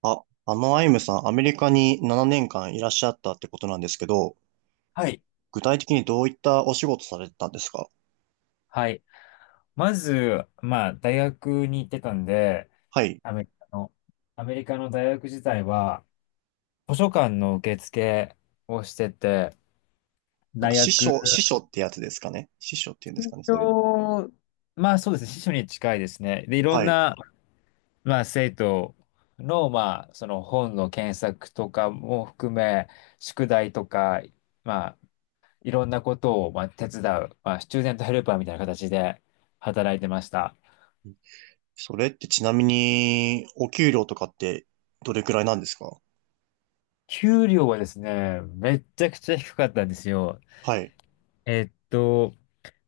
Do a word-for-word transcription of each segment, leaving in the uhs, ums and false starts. あ、あのアイムさん、アメリカにななねんかんいらっしゃったってことなんですけど、はい。具体的にどういったお仕事されてたんですか？はい。まず、まあ、大学に行ってたんで、はい。アメリカの、アメリカの大学自体は、図書館の受付をしてて、なん大か師匠、学、師匠ってやつですかね？師匠っていうんです身かね、そういうの。長、まあそうですね、司書に近いですね。で、いろんはい。な、まあ、生徒の、まあ、その本の検索とかも含め、宿題とか、まあ、いろんなことを、まあ、手伝う、まあ、スチューデントヘルパーみたいな形で働いてました。それってちなみに、お給料とかってどれくらいなんですか？給料はですね、めっちゃくちゃ低かったんですよ。はい。えっと、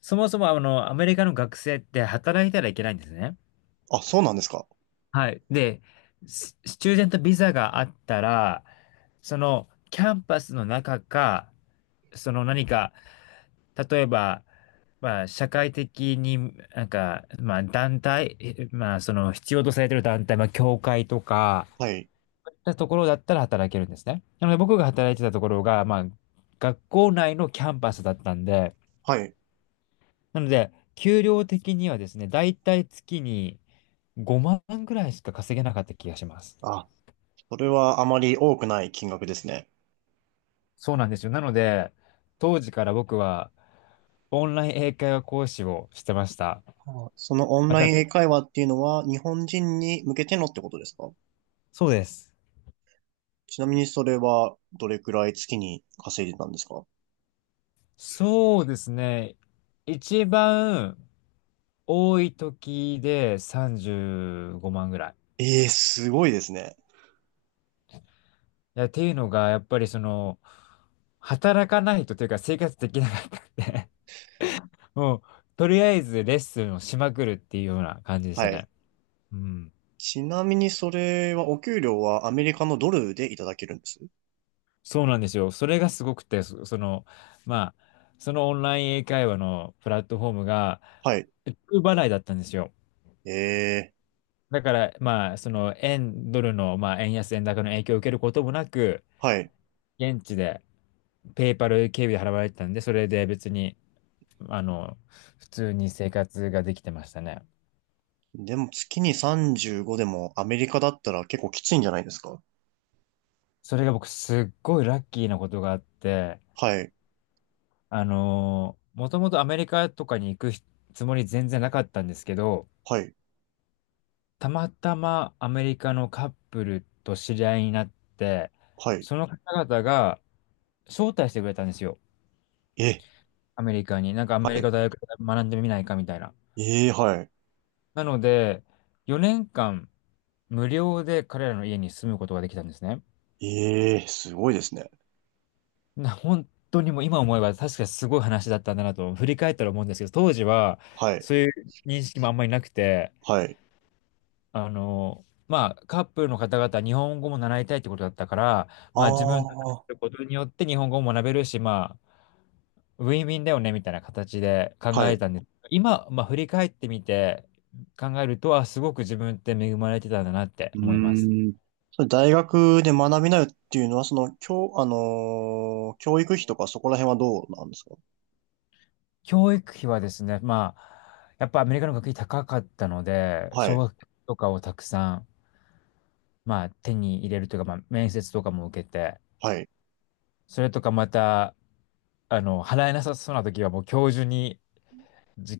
そもそもあの、アメリカの学生って働いたらいけないんですね。あ、そうなんですか？はい。で、ススチューデントビザがあったら、そのキャンパスの中か、その何か、例えば、まあ、社会的に、なんか、まあ、団体、えまあ、その必要とされてる団体、まあ、教会とか、はい。たところだったら働けるんですね。なので僕が働いてたところが、まあ、学校内のキャンパスだったんで、はい。なので、給料的にはですね、だいたい月にごまんぐらいしか稼げなかった気がします。あ、それはあまり多くない金額ですね。そうなんですよ。なので、当時から僕はオンライン英会話講師をしてました。あ、そのオンまライた、ン英会話っていうのは日本人に向けてのってことですか？そうです。ちなみにそれはどれくらい月に稼いでたんですか？そうですね。一番多い時でさんじゅうごまんぐらい。ええー、すごいですね。いや、っていうのが、やっぱりその、働かないとというか生活できなかったんで もう、とりあえずレッスンをしまくるっていうような感じでしはたい。ね。うん。ちなみにそれはお給料はアメリカのドルでいただけるんです？そうなんですよ。それがすごくて、そ、その、まあ、そのオンライン英会話のプラットフォームが、はい。ド払いだったんですよ。ええだから、まあ、その、円、ドルの、まあ、円安、円高の影響を受けることもなく、ー、はい。現地で、ペイパル経由で払われてたんで、それで別に、あの、普通に生活ができてましたね。でも月にさんじゅうごでもアメリカだったら結構きついんじゃないですか？それが僕すっごいラッキーなことがあって、はい。あのー、もともとアメリカとかに行くつもり全然なかったんですけど、はい。たまたまアメリカのカップルと知り合いになって、はい。その方々が招待してくれたんですよ。え、アメリカに。なんかアはメリい。カ大学で学んでみないかみたいな。ええー、はい。なので、よねんかん無料で彼らの家に住むことができたんですね。ええー、すごいですね。な、本当にもう今思えば確かにすごい話だったんだなと振り返ったら思うんですけど、当時ははい。そういう認識もあんまりなくて、はい。あの、まあカップルの方々は日本語も習いたいってことだったから、あまあ自分たちのするあ、ことによって日本語も学べるし、まあウィンウィンだよねみたいな形で考はえい。たんです。今、まあ振り返ってみて考えると、あ、すごく自分って恵まれてたんだなってう思います。ーん。それ大学で学びなよっていうのは、その、教、あのー教育費とかそこら辺はどうなんですか？教育費はですね、まあ、やっぱアメリカの学費高かったので、は奨い、学金とかをたくさん、まあ、手に入れるというか、まあ、面接とかも受けて、はい、それとかまた、あの、払えなさそうな時はもう教授に直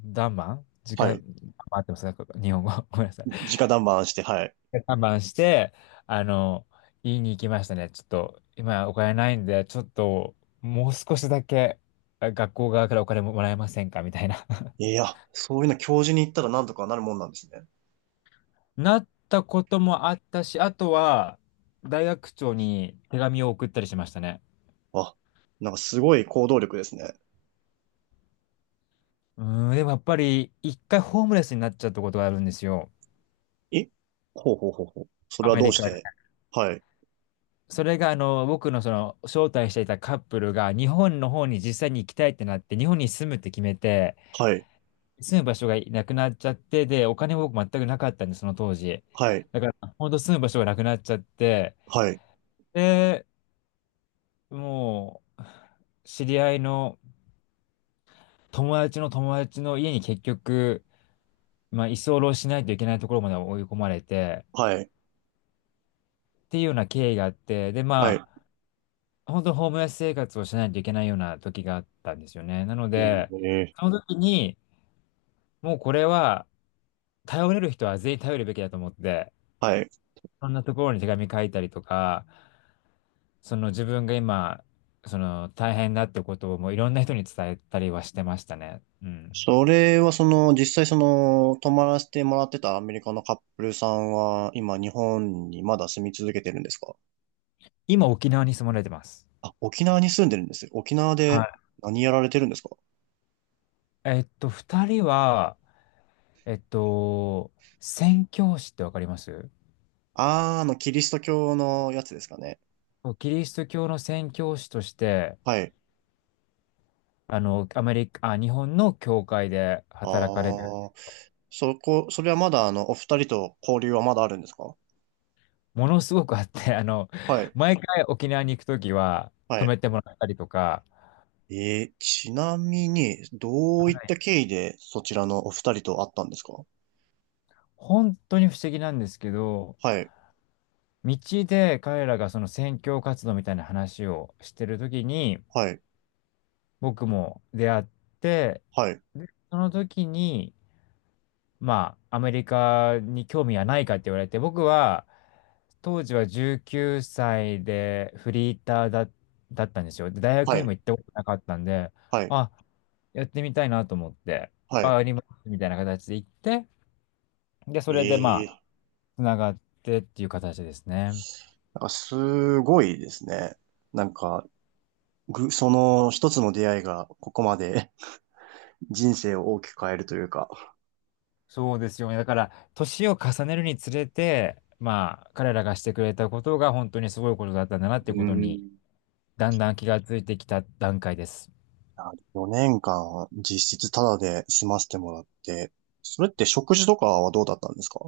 談判は直、あい。合ってますか日本語。ごめんなさい。直談判して、はい。談判して、あの、言いに行きましたね。ちょっと、今お金ないんで、ちょっと、もう少しだけあ学校側からお金ももらえませんかみたいな。いや、そういうの教授に言ったらなんとかなるもんなんですね。なったこともあったし、あとは、大学長に手紙を送ったりしましたね。あ、なんかすごい行動力ですね。うーん、でもやっぱり、一回ホームレスになっちゃったことがあるんですよ。え、ほうほうほうほう。それアはメどうリしカで。て？はい、それが、あの、僕のその、招待していたカップルが、日本の方に実際に行きたいってなって、日本に住むって決めて、はい、住む場所がなくなっちゃって、で、お金も僕全くなかったんで、その当時。はい、ほんと住む場所がなくなっちゃって、はい、で、もう、知り合いの友達の友達の家に結局、まあ、居候しないといけないところまで追い込まれて、はい、っていうような経緯があって、で、はい。えまあ、本当ホームレス生活をしないといけないような時があったんですよね。なので、ー、その時に、もうこれは、頼れる人は全員頼るべきだと思って、はい。そんなところに手紙書いたりとか、その自分が今、その大変だってことをもういろんな人に伝えたりはしてましたね。うん。それはその、実際その、泊まらせてもらってたアメリカのカップルさんは、今日本にまだ住み続けてるんですか？今沖縄に住まれてます。あ、沖縄に住んでるんですよ。沖縄はでい。何やられてるんですか？えっと、二人は、えっと、宣教師ってわかりますあー、あの、キリスト教のやつですかね。そうキリスト教の宣教師として、はい。あの、アメリカ、あ、日本の教会であ働かれてる、あ、そこ、それはまだあの、お二人と交流はまだあるんですか？ものすごくあって、あの、はい。毎回沖縄に行くときはは泊い。めてもらったりとか、えー、ちなみに、どういはったい経緯でそちらのお二人と会ったんですか？本当に不思議なんですけど、はい。道で彼らがその宣教活動みたいな話をしてるときに、はい。僕も出会って、はい。で、その時に、まあ、アメリカに興味はないかって言われて、僕は、当時はじゅうきゅうさいでフリーターだ、だったんですよ。で大学はにい。も行ったことなかったんで、はい。あ、やってみたいなと思って、はあ、い。ありますみたいな形で行って、で、それでまあ、ええ、つながってっていう形ですね。なんかすごいですね。なんか、ぐ、その一つの出会いがここまで 人生を大きく変えるというか、そうですよね。だから、年を重ねるにつれて、まあ、彼らがしてくれたことが本当にすごいことだったんだなっていううことに、ん。だんだん気がついてきた段階です。よねんかん実質タダで済ませてもらって、それって食事とかはどうだったんですか？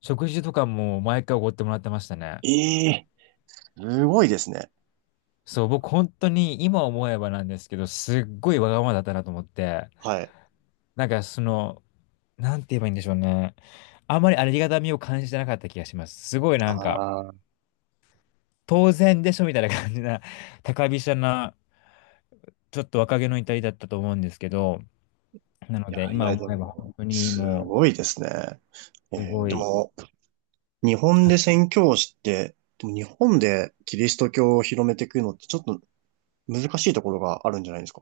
食事とかも毎回おごってもらってましたね。ええ、すごいですね。そう、僕本当に今思えばなんですけど、すっごいわがままだったなと思って、はい。なんかその、なんて言えばいいんでしょうね。あんまりありがたみを感じてなかった気がします。すごいなんか、ああ、当然でしょみたいな感じな、高飛車な、ちょっと若気の至りだったと思うんですけど、ないのでやい今や、思でえば本も、当にすもごいですね。う、すえーごでい、も、日本で宣教師って、でも日本でキリスト教を広めていくのってちょっと難しいところがあるんじゃないですか？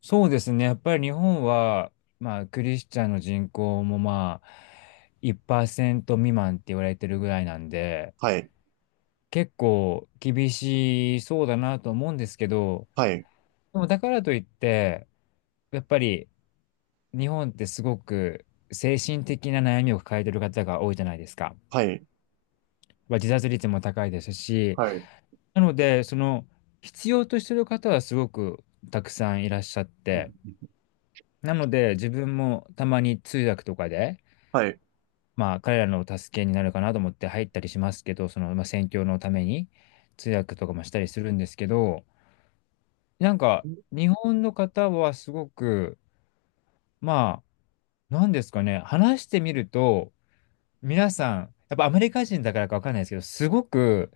そうですね。やっぱり日本は、まあ、クリスチャンの人口もまあ、いちパーセント未満って言われてるぐらいなんで、はい、結構厳しそうだなと思うんですけど、はい、でもだからといって、やっぱり日本ってすごく精神的な悩みを抱えてる方が多いじゃないですか。はい、まあ自殺率も高いですし、はい、なので、その、必要としてる方はすごくたくさんいらっしゃっうて、ん、なので、自分もたまに通訳とかで、はい。まあ、彼らの助けになるかなと思って入ったりしますけど、その、まあ、宣教のために通訳とかもしたりするんですけど、なんか、日本の方はすごく、まあ、なんですかね、話してみると、皆さん、やっぱアメリカ人だからかわかんないですけど、すごく、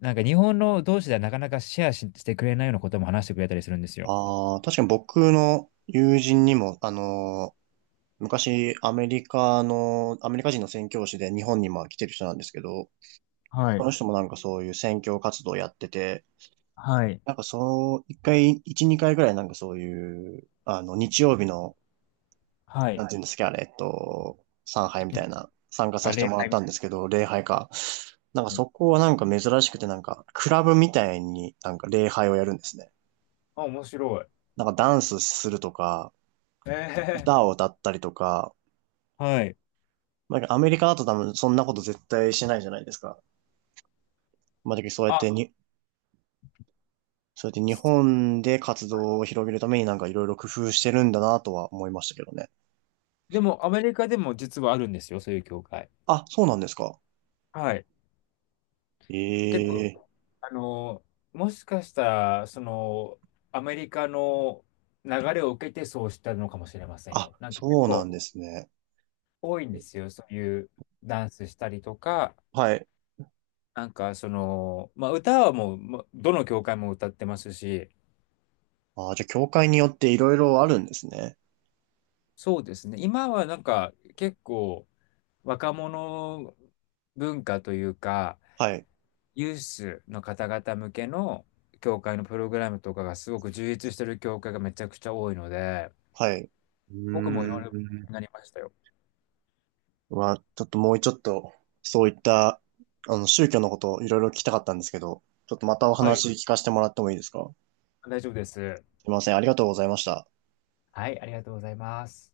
なんか日本の同士ではなかなかシェアししてくれないようなことも話してくれたりするんですよ。ああ、確かに僕の友人にも、あのー昔アメリカの、アメリカ人の宣教師で日本にも来てる人なんですけど、はそい、の人もなんかそういう宣教活動をやってて、はい、なんかそう、一回、一、二回ぐらいなんかそういう、あの、日曜日の、はなんい。ていうんですか、あれ、えっと、参拝みたいな、参加あさせてれ、もらはったい。んですけど、礼拝か。なんかそこはなんか珍しくて、なんか、クラブみたいになんか礼拝をやるんですね。あ、面白い。なんかダンスするとか、ええ歌を歌ったりとか、はい。まあ、アメリカだと多分そんなこと絶対しないじゃないですか。まあ、だけどそうやっあ、てに、そうやって日そ本で活動を広げるためになんかいろいろ工夫してるんだなとは思いましたけどね。でも、アメリカでも実はあるんですよ、そういう教会。あ、そうなんですか。はい。結構、ええ、あの、もしかしたら、その、アメリカの流れを受けてそうしたのかもしれませんあ、よ。なんか結そうなん構ですね。多いんですよ、そういうダンスしたりとか、はい。なんかその、まあ、歌はもう、まどの教会も歌ってますし、あ、じゃあ、教会によっていろいろあるんですね。そうですね、今はなんか結構若者文化というか、はい。ユースの方々向けの教会のプログラムとかがすごく充実してる教会がめちゃくちゃ多いので、はい。う僕もいろーいろん。なりましたよ。は、ちょっともうちょっと、そういった、あの、宗教のことをいろいろ聞きたかったんですけど、ちょっとまたおはい。話聞かせてもらってもいいですか？大丈夫です。すいません。ありがとうございました。はい、ありがとうございます。